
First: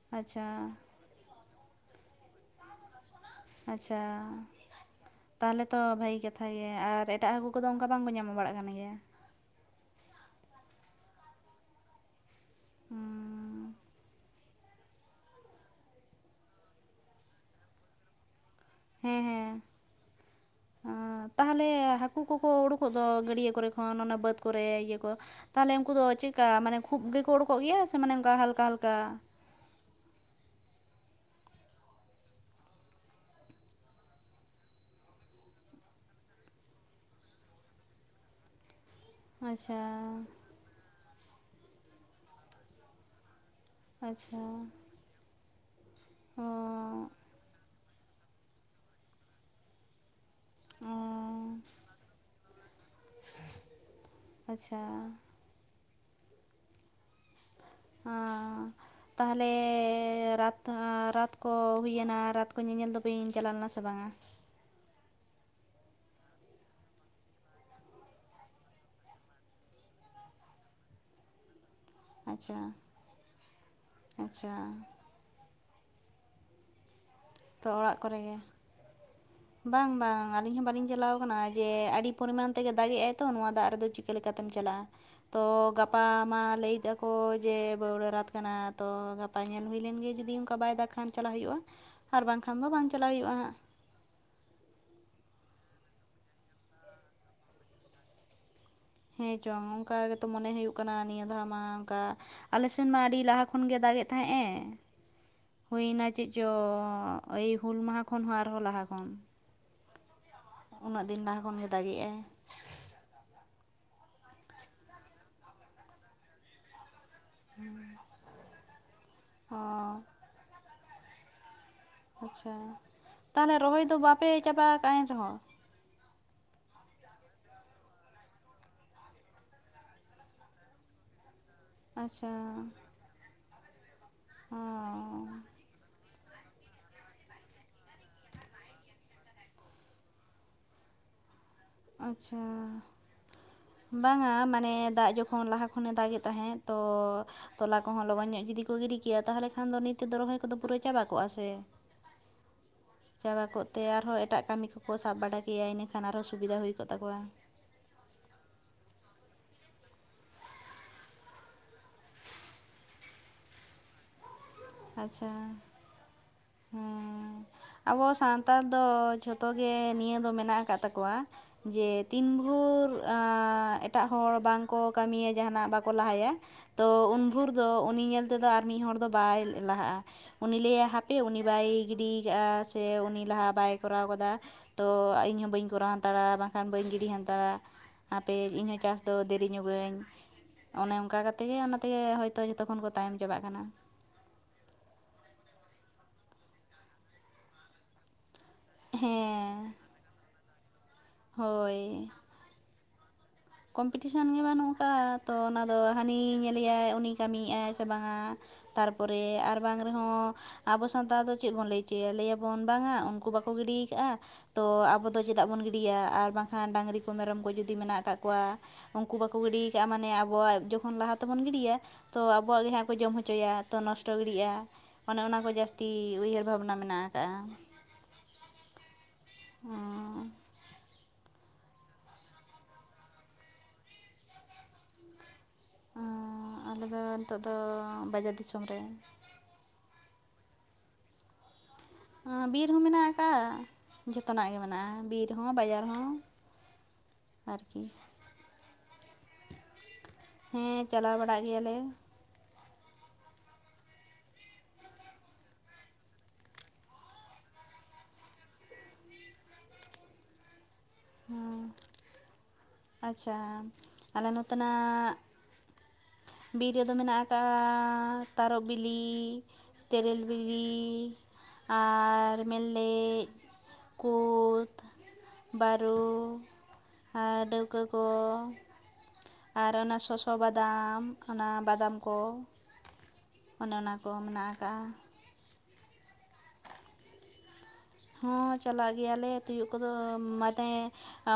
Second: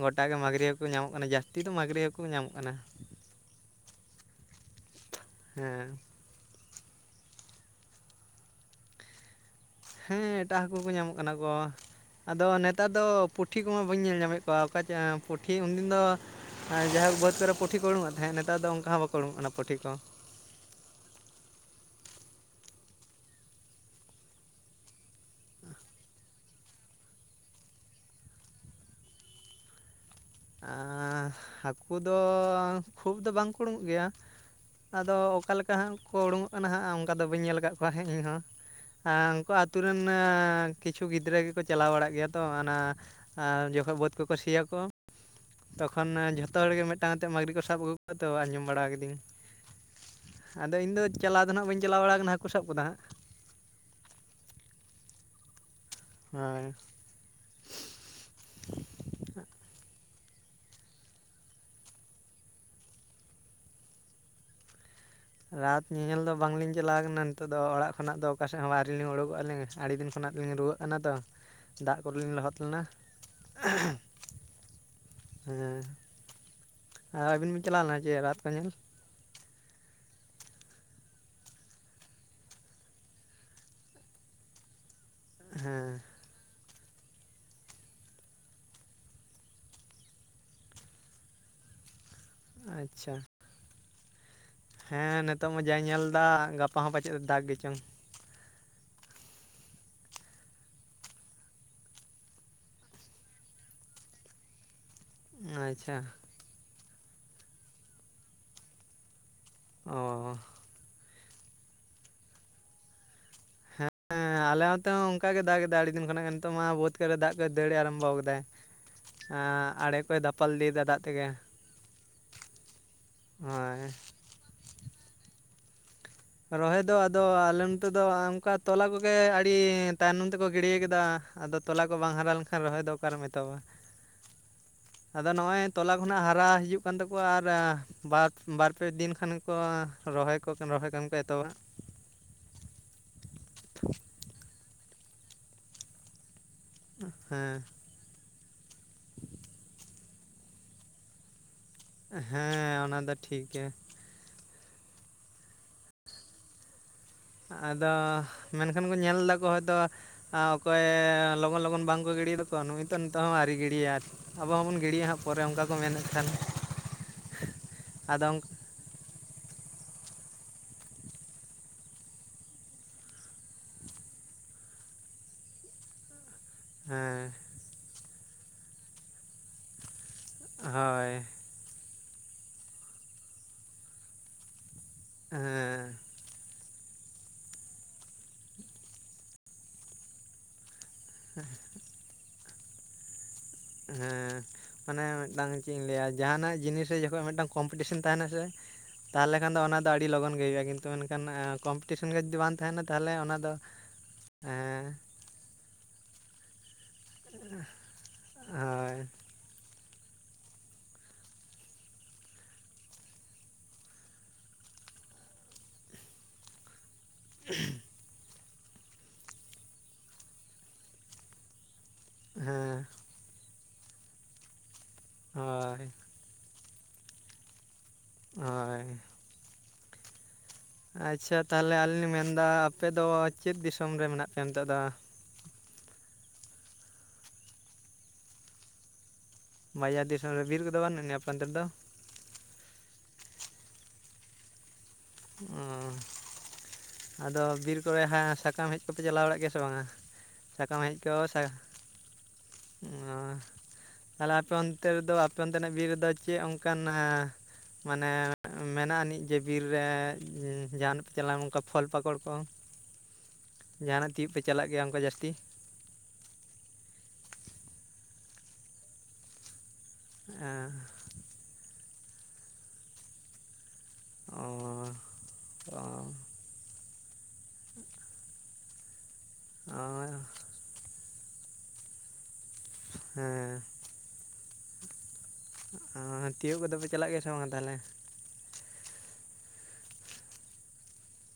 ᱜᱚᱴᱟ ᱜᱮ ᱟᱪᱪᱷᱟ ᱢᱟᱹᱜᱽᱨᱤ ᱦᱟᱹᱠᱩ ᱠᱚ ᱧᱟᱢᱚᱜ ᱠᱟᱱᱟ, ᱡᱟᱹᱥᱛᱤ ᱫᱚ ᱢᱟᱹᱜᱽᱨᱤ ᱦᱟᱹᱠᱩ ᱠᱚ ᱧᱟᱢᱚᱜ ᱠᱟᱱᱟ᱾ ᱟᱪᱪᱷᱟ ᱛᱟᱦᱚᱞᱮ ᱛᱚ ᱦᱮᱸ ᱵᱷᱟᱹᱜᱤ ᱜᱮᱛ ᱠᱟᱛᱷᱟ ᱜᱮ ᱟᱨ ᱮᱴᱟᱜ ᱦᱟᱹᱠᱩ ᱠᱚᱫᱚ ᱚᱱᱠᱟ ᱵᱟᱝᱠᱚ ᱧᱟᱢᱚᱜ ᱵᱟᱲᱟᱜ ᱠᱟᱱ ᱜᱮᱭᱟ᱾ ᱦᱮᱸ ᱮᱴᱟᱜ ᱦᱟᱹᱠᱩ ᱠᱚ ᱧᱟᱸᱢᱚᱜ ᱠᱟᱱᱟ ᱠᱚ ᱟᱫᱚ ᱱᱮᱛᱟᱨ ᱫᱚ ᱯᱩᱴᱷᱤ ᱦᱩᱸ, ᱠᱚᱢᱟ ᱵᱟᱹᱧ ᱧᱮᱞ ᱧᱟᱢᱮᱫ ᱚᱠᱟ ᱪ ᱯᱩᱴᱷᱤ ᱩᱱᱫᱤᱸᱱ ᱫᱚ ᱡᱟᱦᱩᱠ ᱵᱟᱹᱫᱽ ᱠᱚᱨᱮ ᱯᱩᱴᱷᱤ ᱠᱚ ᱩᱰᱩᱠᱚᱜ ᱛᱟᱦᱮᱸᱫ ᱱᱮᱛᱟᱨ ᱫᱚ ᱚ ᱵᱟᱠᱚ ᱩᱲᱩᱜᱳᱜ ᱠᱟᱱᱟ ᱯᱩᱴᱷᱤ ᱠᱚ ᱦᱚ ᱛᱟᱦᱚᱞᱮ ᱦᱟᱹᱠᱩ ᱠᱚᱠᱚ ᱩᱰᱩᱠᱚᱜ ᱫᱚ ᱜᱟᱹᱰᱭᱟᱹ ᱠᱚᱨᱮ ᱠᱷᱚᱱ ᱚᱱᱟ ᱵᱟᱹᱫᱽ ᱠᱚᱨᱮ ᱤᱭᱟᱹ ᱠᱚ ᱛᱟᱦᱞᱮ ᱩᱱᱠᱩ ᱫᱚ ᱪᱮᱫᱠᱟ ᱢᱟᱱᱮ ᱠᱷᱩᱵ ᱜᱮᱠᱚ ᱩᱰᱩᱠᱚᱜ ᱜᱮᱭᱟ ᱥᱮ ᱢᱟᱱᱮ ᱚᱱᱠᱟ ᱦᱟᱞᱠᱟ ᱦᱟᱞᱠᱟ ᱟᱸᱻᱦᱟᱹᱠᱩ ᱫᱚ ᱠᱷᱩᱵ ᱫᱚ ᱵᱟᱝ ᱠᱚ ᱩᱲᱩᱝᱳᱜ ᱜᱮᱭᱟ᱾ ᱟᱫᱚ ᱚᱠᱟ ᱞᱮᱠᱟ ᱦᱟᱸᱜ ᱠᱚ ᱩᱰᱩᱝᱚᱜ ᱠᱟᱱᱟ ᱦᱟᱸᱜ ᱚᱱᱠᱟᱫᱚ ᱵᱟᱹᱧ ᱧᱮᱞ ᱟᱠᱟᱫ ᱠᱚᱣᱟ ᱦᱟᱜ ᱤᱧ ᱫᱚ ᱾ ᱩᱱᱠᱩ ᱟᱹᱛᱩ ᱟᱪᱪᱷᱟ ᱨᱮᱱ ᱠᱤᱪᱷᱩ ᱜᱤᱫᱽᱨᱟᱹ ᱜᱮᱠᱚ ᱪᱟᱞᱟᱣ ᱵᱟᱲᱟᱜ ᱜᱮᱭᱟ ᱛᱚ ᱚᱱᱟ ᱵᱟᱹᱫᱽ ᱠᱚᱠᱚ ᱟᱪᱪᱷᱟ ᱥᱤᱭᱟ ᱠᱚ ᱛᱚᱠᱷᱚᱸᱱ ᱡᱷᱚᱛᱚ ᱦᱚᱲ ᱜᱮ ᱚ ᱢᱤᱫᱴᱟᱝ ᱟᱛᱮᱜ ᱢᱟᱹᱜᱽᱨᱤ ᱠᱚ ᱥᱟᱵ ᱟᱹᱜᱩ ᱠᱚᱣᱟ ᱛᱚ ᱟᱸᱡᱚᱢ ᱵᱟᱲᱟ ᱠᱤᱫᱟᱹᱧ᱾ ᱟᱫᱚ ᱚ ᱤᱧᱫᱚ ᱪᱟᱞᱟᱣ ᱫᱚ ᱦᱟᱸᱜ ᱵᱟᱹᱧ ᱪᱟᱞᱟᱣ ᱵᱟᱲ ᱠᱟᱱᱟ ᱦᱟᱹᱠᱩ ᱥᱟᱵ ᱠᱚᱫᱚ ᱦᱟᱸᱜ ᱟᱪᱪᱷᱟ ᱦᱳᱭ ᱦᱚᱸᱻ ᱛᱟᱦᱞᱮ ᱨᱟᱛ ᱨᱟᱛ ᱠᱚ ᱦᱩᱭᱱᱟ ᱨᱟᱛ ᱠᱚ ᱧᱮᱸᱧᱮᱞ ᱫᱚ ᱵᱤᱧ ᱪᱟᱞᱟᱣ ᱞᱮᱱᱟ ᱥᱮ ᱵᱟᱝᱟ᱾ ᱨᱟᱛ ᱧᱮᱧᱮᱞ ᱫᱚ ᱵᱟᱝᱞᱤᱧ ᱪᱟᱞᱟᱣ ᱠᱟᱱᱟ ᱱᱤᱛᱚᱜ ᱫᱚ ᱚᱲᱟᱜ ᱠᱷᱚᱱᱟᱜ ᱫᱚ ᱚᱠᱟ ᱥᱮᱫ ᱦᱚᱸ ᱟᱹᱨᱤ ᱞᱤᱧ ᱩᱰᱩᱠᱚᱜ ᱟᱹᱞᱤᱧ ᱟᱹᱰᱤ ᱫᱤᱱ ᱠᱷᱚᱱᱟᱜ ᱞᱤᱧ ᱨᱩᱣᱟᱹᱜ ᱚᱱᱟ ᱫᱚ ᱫᱟᱜ ᱠᱚᱨᱮ ᱞᱤᱸᱧ ᱞᱚᱦᱚᱫ ᱟᱪᱪᱷᱟ ᱞᱮᱱᱟ᱾ ᱟᱪᱪᱷᱟ ᱦᱩᱸ ᱛᱚ ᱚᱲᱟᱜ ᱠᱚᱨᱮ ᱜᱮ ᱠᱚ ᱧᱮᱞ ᱵᱟᱝ ᱵᱟᱝ ᱟᱹᱞᱤᱧ ᱦᱚᱸ ᱵᱟᱞᱤᱧ ᱪᱟᱞᱟᱣ ᱟᱠᱟᱱᱟ ᱡᱮ ᱟᱹᱰᱤ ᱯᱚᱨᱤᱢᱟᱱ ᱛᱮ ᱜᱮ ᱫᱟᱜ ᱮ ᱟᱭ ᱛᱚ ᱱᱚᱣᱟ ᱫᱟᱜ ᱨᱮᱫᱚ ᱪᱮᱫ ᱪᱤᱠᱟᱹ ᱞᱮ ᱠᱟᱛᱮᱢ ᱪᱟᱞᱟᱜᱼᱟ ᱛᱚ ᱦᱮᱸ ᱜᱟᱯᱟ ᱢᱟ ᱞᱟᱹᱭᱮᱫᱟᱠᱚ ᱡᱮ ᱵᱟᱹᱣᱲᱟᱹ ᱨᱟᱛ ᱠᱟᱱᱟ ᱛᱚ ᱜᱟᱯᱟ ᱧᱮᱞ ᱦᱩᱭᱞᱮᱱ ᱜᱮ ᱡᱩᱫᱤ ᱚᱱᱠᱟ ᱵᱟᱭ ᱫᱟᱜ ᱠᱷᱟᱱ ᱪᱟᱞᱟᱣ ᱦᱩᱭᱩᱜᱼᱟ ᱟᱨ ᱵᱟᱝᱠᱷᱟᱱ ᱫᱚ ᱵᱟᱝ ᱪᱟᱞᱟᱣ ᱟᱪᱪᱷᱟ ᱦᱩᱭᱩᱜᱼᱟ ᱦᱟᱜ ᱦᱮᱸ ᱱᱤᱛᱚᱜ ᱢᱟ ᱡᱟ ᱧᱮᱞ ᱫᱟ ᱜᱟᱯᱟ ᱦᱚᱸ ᱯᱟᱪᱮᱫ ᱮ ᱫᱟᱜ ᱜᱮᱪᱚᱝ ᱦᱮᱸ ᱪᱚᱝ ᱚᱱᱠᱟ ᱜᱮᱛᱚ ᱢᱚᱱᱮ ᱦᱩᱭᱩᱜ ᱠᱟᱱᱟ ᱱᱤᱭᱟᱹ ᱫᱷᱟᱣ ᱢᱟ ᱚᱱᱠᱟ ᱟᱞᱮ ᱥᱮᱱ ᱢᱟ ᱟᱹᱰᱤ ᱞᱟᱦᱟ ᱠᱷᱚᱱᱜᱮ ᱫᱟᱜ ᱮᱫ ᱛᱟᱦᱮᱸᱜ ᱮ ᱟᱪᱪᱷᱟ ᱦᱩᱭᱱᱟ ᱪᱮᱫ ᱪᱚ ᱮᱭ ᱦᱩᱞ ᱢᱟᱦᱟ ᱠᱷᱚᱱ ᱦᱚᱸ ᱟᱨᱦᱚᱸ ᱞᱟᱦᱟ ᱠᱷᱚᱱ ᱚ ᱩᱱᱟᱹᱜ ᱫᱤᱱ ᱞᱟᱦᱟ ᱠᱷᱚᱱ ᱜᱮ ᱫᱟᱜᱮᱜᱼᱟᱭ᱾ ᱦᱮᱸ ᱟᱞᱮ ᱚᱱᱛᱮ ᱦᱚᱸ ᱚᱱᱠᱟ ᱜᱮ ᱫᱟᱜ ᱮᱟ ᱟᱹᱰᱤ ᱫᱤᱱ ᱠᱷᱚᱱᱟᱜ ᱜᱮ ᱱᱤᱛᱚᱜ ᱢᱟ ᱵᱟᱹᱫ ᱡᱤᱛ ᱠᱚᱨᱮ ᱫᱟᱜ ᱠᱚ ᱫᱟᱹᱲ ᱟᱨᱚᱵᱷᱚ ᱟᱠᱟᱫᱟᱭ ᱟᱸᱻ ᱚ ᱟᱲᱮ ᱠᱚᱭ ᱫᱟᱯᱟᱞ ᱤᱫᱤ ᱫᱟ ᱫᱟᱜ ᱛᱮᱜᱮ᱾ ᱟᱪᱪᱷᱟ ᱛᱟᱦᱞᱮ ᱨᱚᱦᱚᱭ ᱦᱳᱭ ᱫᱚ ᱵᱟᱯᱮ ᱪᱟᱵᱟ ᱟᱠᱟᱫ-ᱟ ᱮᱱ ᱨᱮᱦᱚᱸ ᱨᱚᱦᱚᱭ ᱫᱚ ᱟᱫᱚ ᱟᱞᱮ ᱱᱚᱛᱮ ᱫᱚ ᱚᱱᱠᱟ ᱛᱚᱞᱟ ᱠᱚᱜᱮ ᱟᱹᱰᱤ ᱛᱟᱭᱱᱚᱢ ᱛᱮᱠᱚ ᱜᱤᱲᱤᱭᱟ ᱠᱮᱫᱟ᱾ ᱟᱫᱚ ᱛᱚᱞᱟ ᱠᱚ ᱵᱟᱝ ᱦᱟᱨᱟ ᱟᱪᱪᱷᱟ ᱞᱮᱱᱠᱷᱟᱱ ᱨᱚᱦᱚᱭ ᱫᱚ ᱚᱠᱟᱨᱮᱢ ᱮᱛᱚᱦᱚᱵᱟ ᱦ ᱟᱫᱚ ᱱᱚᱜᱼᱚᱸᱚᱭ ᱛᱚᱞᱟ ᱠᱷᱚᱱᱟᱜ ᱦᱟᱨᱟ ᱦᱤᱡᱩᱜ ᱠᱟᱱ ᱛᱟᱠᱚᱣᱟ ᱟᱨ ᱵᱟᱨ ᱵᱟᱨ ᱯᱮ ᱫᱤᱱ ᱠᱷᱟᱱ ᱜᱮ ᱠᱚ ᱨᱚᱦᱚᱭ ᱠᱚ ᱨᱚᱦᱚᱭ ᱠᱟᱱ ᱠᱚ ᱮᱛᱚᱦᱚᱵᱟ ᱟᱪᱪᱷᱟ ᱵᱟᱝᱟ ᱢᱟᱱᱮ ᱫᱟᱜ ᱡᱚᱠᱷᱚᱱ ᱞᱟᱦᱟ ᱠᱷᱚᱱᱮ ᱫᱟᱜ ᱮ ᱛᱟᱦᱮᱸᱫ ᱛᱚ ᱦᱮᱸ ᱛᱚᱞᱟ ᱠᱚᱦᱚᱸ ᱞᱚᱜᱚᱱ ᱧᱚᱜ ᱡᱩᱫᱤ ᱠᱚ ᱜᱤᱰᱤ ᱠᱮᱭᱟ ᱛᱟᱦᱚᱞᱮ ᱠᱷᱟᱱ ᱫᱚ ᱱᱤᱛᱚᱜ ᱛᱮᱫᱚ ᱨᱚᱦᱚᱭ ᱠᱚᱫᱚ ᱯᱩᱨᱟᱹ ᱪᱟᱵᱟ ᱠᱚᱜᱼᱟ ᱥᱮ ᱦᱮᱸ ᱚᱱᱟ ᱫᱚ ᱪᱟᱵᱟ ᱴᱷᱤᱠ ᱜᱮᱭᱟ ᱠᱚᱜᱛᱮ ᱟᱨᱦᱚᱸ ᱮᱴᱟᱜ ᱠᱟᱹᱢᱤ ᱠᱚᱠᱚ ᱥᱟᱵ ᱵᱟᱲᱟ ᱠᱮᱭᱟ ᱤᱱᱟᱹᱠᱷᱟᱱ ᱟᱨᱦᱚᱸ ᱥᱩᱵᱤᱫᱟ ᱦᱩᱭ ᱠᱚᱜ ᱛᱟᱠᱚᱣᱟ᱾ ᱟᱫᱚ ᱢᱮᱱᱠᱷᱟᱱ ᱠᱚ ᱧᱮᱞ ᱫᱟᱠᱚ ᱦᱚᱭ ᱛᱳ ᱟᱸᱻ ᱚᱠᱚᱭ ᱞᱚᱜᱚᱱ ᱞᱚᱜᱚᱱ ᱵᱟᱝᱠᱚ ᱜᱤᱲᱤᱭᱟᱮᱫᱟᱠᱚ, ᱱᱩᱭ ᱛᱚ ᱱᱤᱛᱚᱜ ᱦᱚᱸ ᱟᱹᱣᱨᱤ ᱜᱤᱲᱤᱭᱟ ᱟᱨ ᱟᱵᱚ ᱦᱚᱸᱵᱚᱱ ᱜᱤᱰᱤᱭᱟ ᱦᱟᱸᱜ ᱟᱪᱪᱷᱟ, ᱯᱚᱨᱮ ᱚᱱᱠᱟ ᱠᱚ ᱢᱮᱱᱮᱫ ᱠᱷᱟᱱ ᱦᱮᱸ ᱟᱵᱚ ᱟᱫᱚ ᱥᱟᱱᱛᱟᱲ ᱫᱚ ᱡᱷᱚᱛᱚ ᱜᱮ ᱱᱤᱭᱟᱹ ᱫᱚ ᱢᱮᱱᱟᱜ ᱟᱠᱟᱫ ᱛᱟᱠᱚᱣᱟ᱾ ᱡᱮ ᱛᱤᱱ ᱵᱷᱳᱨ ᱟᱸᱻ ᱮᱴᱟᱜ ᱦᱚᱲ ᱵᱟᱝᱠᱚ ᱠᱟᱹᱢᱤᱭᱟ ᱡᱟᱦᱟᱱᱟᱜ ᱵᱟᱠᱚ ᱞᱟᱦᱟᱭᱟ ᱛᱚ, ᱩᱱ ᱦᱮᱸ ᱵᱷᱳᱨ ᱫᱚ ᱩᱱᱤ ᱧᱮᱞ ᱛᱮᱫᱚ ᱟᱨ ᱢᱤᱫ ᱦᱚᱲ ᱫᱚ ᱵᱟᱭ ᱞᱟᱦᱟᱜ-ᱟ ᱩᱱᱤ ᱞᱟᱹᱭᱟᱭ ᱦᱳᱭ ᱦᱟᱯᱮ ᱩᱱᱤ ᱵᱟᱭ ᱜᱤᱰᱤᱭ ᱠᱟᱜ-ᱟ ᱥᱮ ᱩᱱᱤ ᱞᱟᱦᱟ ᱵᱟᱭ ᱠᱚᱨᱟᱣ ᱠᱟᱫᱟ᱾ ᱛᱚ, ᱤᱧ ᱦᱚ ᱵᱟᱹᱧ ᱠᱚᱨᱟᱣ ᱦᱮᱸ ᱦᱟᱛᱟᱲᱟ ᱵᱟᱝ ᱠᱷᱟᱱ ᱵᱟᱹᱧ ᱜᱤᱰᱤ ᱦᱟᱱᱛᱟᱲᱟ ᱦᱟᱯᱮ ᱤᱧ ᱦᱚᱸ ᱪᱟᱥ ᱫᱚ ᱫᱮᱨᱤ ᱧᱚᱜᱟᱹᱧ ᱚᱱᱮ ᱠᱟ ᱠᱟᱛᱮᱜ ᱜᱮ ᱚᱱᱟ ᱛᱮᱜᱮ ᱦᱳᱭᱛᱚ ᱡᱚᱛᱚ ᱠᱷᱚᱱ ᱠᱚ ᱛᱟᱭᱚᱢ ᱪᱟᱵᱟᱜ ᱠᱟᱱᱟ᱾ ᱦᱮᱸ᱾ ᱢᱟᱱᱮ ᱢᱤᱫᱴᱟᱝ ᱪᱮᱫ ᱤᱧ ᱞᱟᱹᱭᱟ ᱡᱟᱦᱟᱱᱟᱜ ᱡᱤᱱᱤᱥ ᱨᱮ ᱡᱚᱠᱷᱚᱡ ᱢᱤᱫᱴᱟᱝ ᱠᱚᱢᱯᱤᱴᱤᱥᱮᱱ ᱛᱟᱸᱦᱮᱱᱟ ᱥᱮ ᱛᱟᱦᱞᱮ ᱠᱷᱟᱱ ᱫᱚ ᱦᱮᱸ ᱚᱱᱟ ᱫᱚ ᱟᱹᱰᱤ ᱞᱚᱜᱚᱱ ᱜᱮ ᱦᱩᱭᱩᱜ-ᱟ ᱠᱤᱱᱛᱩ ᱢᱮᱱᱠᱷᱟᱱ ᱦᱳᱭ ᱠᱚᱢᱯᱤᱴᱤᱥᱮᱱ ᱜᱮ ᱡᱩᱫᱤ ᱵᱟᱝ ᱛᱟᱸᱦᱮᱱᱟ ᱛᱟᱦᱞᱮ ᱚᱱᱟ ᱫᱚ ᱠᱚᱢᱯᱤᱴᱤᱥᱮᱱ ᱜᱮ ᱵᱟᱹᱱᱩᱜ ᱦᱮᱸ ᱟᱠᱟᱜ-ᱟ᱾ ᱛᱚ, ᱚᱱᱟ ᱫᱚ ᱦᱟᱹᱱᱤ ᱧᱮᱞᱮᱭᱟᱭ ᱩᱱᱤ ᱠᱟᱹᱢᱤᱭᱮᱜ-ᱟᱭ ᱥᱮ ᱵᱟᱝᱟ ᱦᱳᱭ ᱛᱟᱨᱯᱚᱨᱮ ᱟᱨ ᱵᱟᱝ ᱨᱮᱦᱚᱸ ᱟᱵᱚ ᱥᱟᱱᱛᱟᱲ ᱫᱚ ᱪᱮᱫ ᱵᱚᱱ ᱞᱟᱹᱭ ᱦᱚᱪᱚᱭᱟ, ᱞᱟᱹᱭᱟᱵᱚᱱ ᱵᱟᱝᱟ ᱩᱱᱠᱩ ᱵᱟᱠᱚ ᱜᱤᱰᱤᱭ ᱠᱟᱜ-ᱟ ᱛᱚ, ᱟᱵᱚ ᱫᱚ ᱪᱮᱫᱟᱜ ᱵᱚᱱ ᱜᱤᱰᱤᱭᱟ ᱟᱨ ᱵᱟᱝᱠᱷᱟᱱ ᱰᱟᱝᱨᱤ ᱠᱚ ᱠᱚ ᱢᱮᱨᱚᱢ ᱠᱚ ᱡᱩᱫᱤ ᱢᱮᱱᱟᱜ ᱠᱟᱜ ᱠᱚᱣᱟ ᱩᱱᱠᱩ ᱵᱟᱠᱚ ᱜᱤᱰᱤᱭ ᱠᱟᱜ-ᱟ ᱢᱟᱱᱮ ᱟᱵᱚᱣᱟᱜ ᱡᱚᱠᱷᱚᱱ ᱞᱟᱦᱟ ᱛᱮᱵᱚᱱ ᱜᱤᱰᱤᱭᱟ᱾ ᱛᱚ, ᱟᱵᱚᱣᱟᱜ ᱜᱮ ᱦᱮᱸ ᱡᱟᱦᱟᱸ ᱠᱚ ᱡᱚᱢ ᱦᱚᱪᱚᱭᱟ ᱛᱚ, ᱱᱚᱥᱴᱚ ᱜᱤᱲᱤᱜ-ᱟ᱾ ᱚᱱᱮ ᱚᱱᱟ ᱠᱚ ᱦᱳᱭ ᱡᱟᱹᱥᱛᱤ ᱩᱭᱦᱟᱹᱨ ᱵᱷᱟᱵᱽᱱᱟ ᱢᱮᱱᱟᱜ ᱟᱠᱟᱜ-ᱟ᱾ ᱦᱳᱭ᱾ ᱦᱩᱸ᱾ ᱟᱪᱪᱷᱟ ᱛᱟᱦᱞᱮ ᱟᱹᱞᱤᱧ ᱞᱤᱧ ᱢᱮᱱᱫᱟ ᱟᱯᱮᱫᱚ ᱪᱮᱫ ᱫᱤᱥᱚᱢ ᱨᱮ ᱢᱮᱱᱟᱜ ᱯᱮᱭᱟ ᱱᱤᱛᱚᱜ ᱫᱚ? ᱩᱸ, ᱟᱞᱮᱫᱚ ᱱᱤᱛᱚᱜ ᱫᱚ ᱵᱟᱡᱟᱨ ᱫᱤᱥᱚᱢ ᱨᱮ᱾ ᱵᱟᱡᱟᱨ ᱫᱤᱥᱚᱢ ᱨᱮ, ᱵᱤᱨ ᱠᱚᱫᱚ ᱵᱟᱱᱩᱜ-ᱟᱱᱤᱡ ᱟᱯᱮ ᱚᱱᱛᱮ ᱨᱮᱫᱚ? ᱦᱟᱸ, ᱵᱤᱨ ᱦᱚᱸ ᱢᱮᱱᱟᱜ ᱟᱠᱟᱫ ᱡᱚᱛᱚᱱᱟᱜ ᱜᱮ ᱢᱮᱱᱟᱜ-ᱟ ᱵᱤᱨ᱾ ᱦᱚᱸ ᱵᱟᱡᱟᱨ ᱦᱚᱸ ᱚ, ᱟᱫᱚ ᱵᱤᱨ ᱟᱨᱠᱤ ᱠᱚᱨᱮ ᱦᱟᱸᱜ ᱥᱟᱠᱟᱢ ᱦᱮᱡ ᱠᱚᱯᱮ ᱪᱟᱞᱟᱣ ᱵᱟᱲᱟᱜ ᱜᱮᱭᱟ ᱥᱮ ᱵᱟᱝᱟ? ᱥᱟᱠᱟᱢ ᱦᱮᱸ ᱦᱮᱡ ᱠᱚ, ᱪᱟᱞᱟᱣ *unintelligible* ᱚ᱾ ᱵᱟᱲᱟᱜ ᱜᱮᱭᱟᱞᱮ ᱛᱟᱞᱦᱮ ᱟᱯᱮ ᱚᱱᱛᱮ ᱨᱮᱫᱚ ᱟᱯᱮ ᱚᱱᱛᱮᱱᱟᱜ ᱵᱤᱨ ᱨᱮᱫᱚ ᱪᱮᱫ ᱚᱱᱠᱟᱱᱟᱦᱟ? ᱢᱟᱱᱮ ᱢᱮᱱᱟᱜ-ᱟᱹᱱᱤᱡ ᱡᱮ ᱵᱤᱨ ᱨᱮ ᱡᱟᱸᱦᱟᱱ ᱪᱟᱞᱟᱣ ᱚᱱᱠᱟ ᱦᱮᱸ ᱯᱷᱚᱞ ᱯᱟᱠᱚᱲ ᱠᱚ, ᱟᱪᱪᱷᱟ ᱡᱟᱸᱦᱟᱱᱟᱜ ᱟᱞᱮ ᱛᱤᱭᱳᱜ ᱯᱮ ᱪᱟᱞᱟᱜ ᱜᱮᱭᱟ ᱚᱝᱠᱟ ᱱᱚᱛᱮᱱᱟᱜ ᱡᱟᱹᱥᱛᱤ? ᱵᱤᱨ ᱨᱮᱫᱚ ᱢᱮᱱᱟᱜ ᱟᱠᱟᱜ-ᱟ ᱛᱟᱨᱚᱵᱽ ᱵᱤᱞᱤ, ᱛᱮᱹᱨᱮᱹᱞ ᱵᱤᱞᱤ ᱟᱨ ᱢᱮᱞᱞᱮᱡ, ᱚ ᱠᱩᱫᱽ, ᱚ ᱵᱟᱹᱨᱩ ᱟᱨ ᱰᱟᱹᱣᱠᱟᱹ ᱠᱚ᱾ ᱟᱨ ᱚ ᱚᱱᱟ ᱥᱚᱥᱚ ᱵᱟᱫᱟᱢ, ᱚᱱᱟ ᱵᱟᱫᱟᱢ ᱠᱚ᱾ ᱚᱱᱮ ᱚᱱᱟ ᱠᱚ ᱢᱮᱱᱟᱜ ᱟᱠᱟᱜ-ᱟ᱾ ᱟᱸ ᱛᱤᱭᱳᱜ ᱠᱚᱫᱚ ᱯᱮ ᱪᱟᱞᱟᱜ ᱜᱮᱭᱟ ᱥᱮ ᱵᱟᱝ ᱛᱟᱦᱞᱮ? ᱦᱚᱸ ᱪᱟᱞᱟᱜ ᱜᱮᱭᱟᱞᱮ ᱛᱤᱭᱳᱜ ᱠᱚᱫᱚ ᱢᱟᱱᱮ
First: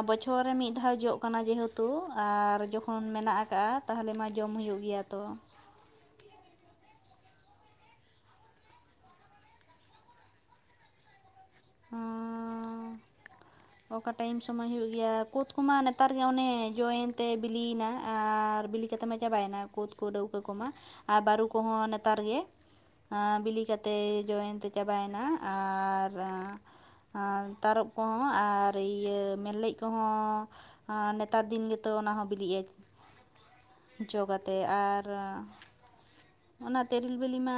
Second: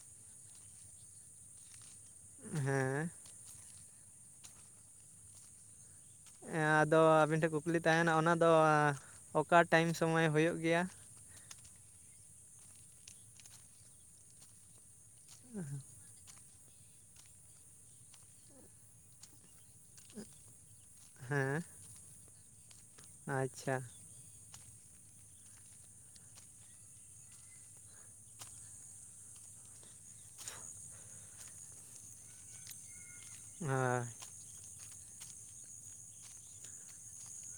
ᱵᱚᱪᱷᱚᱨ ᱨᱮ ᱢᱤᱫ ᱫᱷᱟᱣ ᱡᱚᱜ ᱠᱟᱱᱟ ᱡᱮᱦᱮ ᱛᱩ ᱟᱨ ᱡᱚᱠᱷᱚᱱ ᱦᱮᱸ ᱢᱮᱱᱟᱜ ᱟᱠᱟᱜ ᱛᱟᱦᱞᱮ ᱢᱟ ᱡᱚᱢ ᱦᱩᱭᱩᱜ ᱜᱮᱭᱟ ᱛᱚ᱾ ᱟᱫᱚ ᱟᱹᱵᱤᱱ ᱴᱷᱮᱱ ᱠᱩᱠᱞᱤ ᱛᱟᱦᱮᱱᱟ ᱚᱱᱟᱫᱚ ᱚᱠᱟ ᱴᱟᱭᱤᱢ ᱥᱚᱢᱚᱭ ᱦᱳᱭᱳᱜ ᱜᱮᱭᱟ? ᱦᱩᱸᱻ ᱚᱠᱟ ᱴᱟᱭᱤᱢ ᱥᱚᱢᱚᱭ ᱦᱩᱭᱩᱜ ᱜᱮᱭᱟ, ᱠᱩᱫ ᱠᱚᱢᱟ ᱱᱮᱛ ᱱᱮᱛᱟᱨ ᱜᱮ ᱚᱱᱮ ᱡᱚᱭᱮᱱ ᱛᱮ ᱵᱤᱞᱤᱭᱮᱱᱟ ᱟᱨ ᱵᱤᱞᱤ ᱠᱟᱛᱮ ᱢᱟ ᱪᱟᱵᱟᱭᱱᱟ ᱠᱩᱫᱽ ᱠᱚ ᱰᱟᱹᱣᱠᱟᱹ ᱠᱚᱢᱟ᱾ ᱟᱨ ᱵᱟᱹᱨᱩ ᱦᱮᱸ ᱠᱚᱦᱚᱸ ᱱᱮᱛᱟᱨ ᱜᱮ ᱵᱤᱞᱤ ᱟᱪᱪᱷᱟ ᱠᱟᱛᱮ ᱡᱚᱭᱮᱱ ᱛᱮ ᱪᱟᱵᱟᱭᱮᱱᱟ ᱟᱨ ᱛᱟᱨᱚᱵᱽ ᱠᱚᱦᱚᱸ᱾ ᱟᱨ ᱤᱭᱟᱹ ᱢᱮᱨᱞᱮᱡᱽ ᱠᱚᱦᱚᱸ ᱱᱮᱛᱟᱨ ᱫᱤᱱ ᱜᱮᱛᱚ ᱚᱱᱟ ᱦᱚᱸ ᱵᱤᱞᱤᱜ-ᱟ᱾ ᱦᱳᱭ ᱡᱚ ᱠᱟᱛᱮᱜ ᱟᱨ ᱚᱱᱟ ᱛᱮᱨᱮᱞ ᱵᱤᱞᱤ ᱢᱟ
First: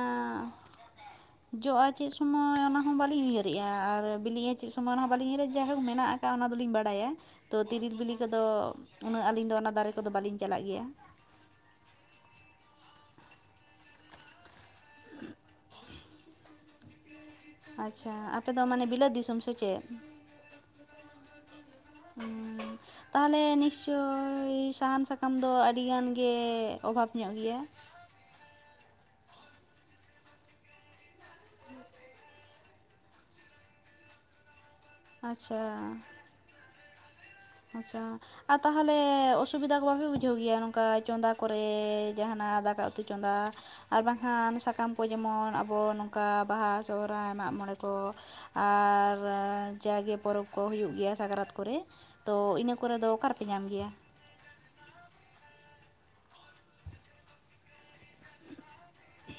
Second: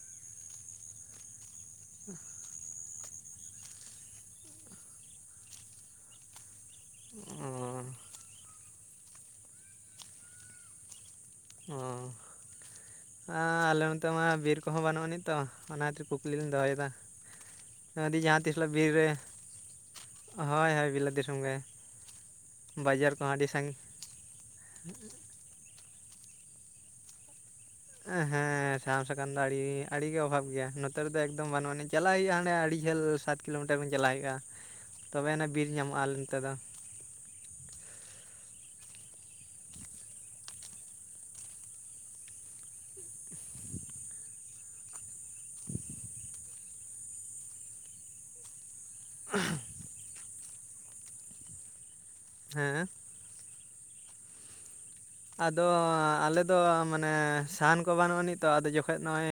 ᱡᱚᱜᱼᱟ ᱪᱮᱜ ᱥᱚᱢᱚᱭ ᱚᱱᱟ ᱦᱚᱸ ᱵᱟᱹᱞᱤᱧ ᱩᱭᱦᱟᱹ ᱟᱨ ᱵᱤᱞᱤᱜᱼᱟ ᱪᱮᱜ ᱥᱚᱢᱚᱭ ᱚᱱᱟ ᱵᱟᱹᱞᱤᱧ ᱩᱭᱦᱟᱹᱨᱟ ᱡᱟᱭᱦᱳᱠ ᱢᱮᱱᱟᱜ ᱠᱟᱜᱼᱟ ᱚᱱᱟ ᱫᱚᱞᱤᱧ ᱵᱟ ᱲᱟᱭᱟ ᱚ ᱛᱚ ᱛᱤᱨᱤᱞ ᱵᱤᱞᱤ ᱠᱚᱫᱚ ᱩᱱᱟᱹᱜ ᱟᱹᱞᱤᱧ ᱫᱚ ᱚᱱᱟ ᱫᱟᱨᱮ ᱠᱚᱫᱚ ᱵᱟᱞᱤᱧ ᱪᱟᱞᱟᱜ ᱜᱮᱭᱟ᱾ *inaudible* ᱟᱸ ᱟᱞᱮ ᱚᱱᱛᱮ ᱢᱟ ᱵᱤᱨ ᱠᱚᱦᱚᱸ ᱵᱟᱹᱱᱩᱜ ᱟᱹᱱᱤᱡ ᱛᱚ ᱚᱱᱟ ᱠᱷᱟᱹᱛᱤᱨ ᱠᱩᱠᱞᱤ ᱞᱤᱧ ᱫᱚᱦᱚᱭᱫᱟ᱾ ᱟᱪᱪᱷᱟ ᱡᱚᱫᱤ ᱡᱟᱦᱟᱸ ᱟᱯᱮ ᱛᱤᱥ ᱫᱚ ᱦᱤᱞᱳᱜ ᱢᱟᱱᱮ ᱵᱤᱨ ᱨᱮ ᱵᱤᱞᱟᱹᱛ ᱫᱤᱥᱚᱢ ᱥᱮ ᱪᱮᱫ ᱦᱳᱭ ᱦᱳᱭ ᱵᱤᱞᱟᱹᱛ ᱫᱤᱥᱚᱢ ᱜᱮ᱾ ᱩᱸ ᱵᱟᱡᱟᱨ ᱠᱚᱦᱚᱸ ᱛᱟᱦᱚᱞᱮ ᱟᱹᱰᱤ ᱥᱟᱺᱜᱤᱧ ᱱᱤᱥᱪᱳᱭ ᱥᱟᱦᱟᱱ ᱥᱟ ᱠᱟᱢ ᱫᱚ ᱟᱹᱰᱤ ᱜᱟᱱ ᱜᱮ ᱚᱵᱷᱟᱵᱽ ᱧᱚᱜ ᱜᱮᱭᱟ? ᱮᱸᱦᱮᱸ ᱦᱮᱸ ᱥᱟᱦᱟᱢ ᱥᱟᱠᱟᱢ ᱫᱚ ᱟᱹᱲᱤ ᱟᱹᱲᱤᱜᱮ ᱚᱵᱷᱟᱵᱽ ᱜᱮᱭᱟ ᱱᱚᱛᱮ ᱨᱮ ᱫᱚ ᱮᱠᱫᱚᱢ ᱵᱟᱹᱱᱩᱜ ᱟᱹᱱᱤᱡ ᱪᱟᱞᱟᱜ ᱦᱩᱭᱩᱜᱼᱟ ᱦᱟᱸᱰᱮ ᱟᱹᱲᱤ ᱡᱷᱟᱹᱞ ᱥᱟ ᱠᱤᱞᱳᱢᱤᱴᱟᱨ ᱵᱤᱱ ᱪᱟᱞᱟᱣ ᱦᱳᱭᱳᱜᱼᱟ ᱛᱚᱵᱮ ᱟᱱᱮᱜ ᱟᱪᱪᱷᱟ ᱵᱤᱨ ᱧᱟᱢᱚᱜᱼᱟ ᱟᱞᱮ ᱱᱚᱱᱛᱮ ᱫᱚ᱾ ᱟᱪᱪᱷᱟ ᱟ ᱛᱟᱦᱚᱞᱮ ᱚᱥᱩᱵᱤᱫᱷᱟ ᱠᱚ ᱵᱟᱯᱮ ᱵᱩᱡᱷᱟᱹᱣ ᱜᱮᱭᱟ? ᱱᱚᱝᱠᱟ ᱪᱚᱸᱫᱟ ᱠᱚᱨᱮ ᱡᱟᱦᱟᱱᱟᱜ ᱫᱟᱠᱟ ᱩᱛᱩ ᱪᱚᱸᱫᱟ ᱟᱨ ᱵᱟᱝᱠᱷᱟᱱ ᱥᱟᱠᱟᱢ ᱠᱚ ᱡᱮᱢᱚᱱ ᱟᱵᱚ ᱱᱚᱝᱠᱟ ᱵᱟᱦᱟ ᱥᱚᱦᱨᱟᱭ ᱢᱟᱜ ᱢᱚᱬᱮ ᱠᱚ᱾ ᱟᱨ ᱡᱟᱜᱮ ᱯᱚᱨᱚᱵᱽ ᱠᱚ ᱦᱩᱭᱩᱜ ᱜᱮᱭᱟ ᱥᱟᱠᱨᱟᱛ ᱠᱚᱨᱮ ᱛᱚ ᱤᱱᱟᱹ ᱦᱮᱸ ᱠᱚᱨᱮ ᱫᱚ ᱚᱠᱟᱨᱮ ᱯᱮ ᱧᱟᱢ ᱜᱮᱭᱟ? ᱟᱫᱚ ᱟᱞᱮᱫᱚ ᱢᱟᱱᱮ ᱥᱟᱦᱟᱱ ᱠᱚ ᱵᱟᱹᱱᱩᱜ ᱟᱹᱱᱤᱡ ᱛᱚ ᱟᱫᱚ ᱡᱚᱠᱷᱚᱡ ᱱᱚᱜᱼᱚᱭ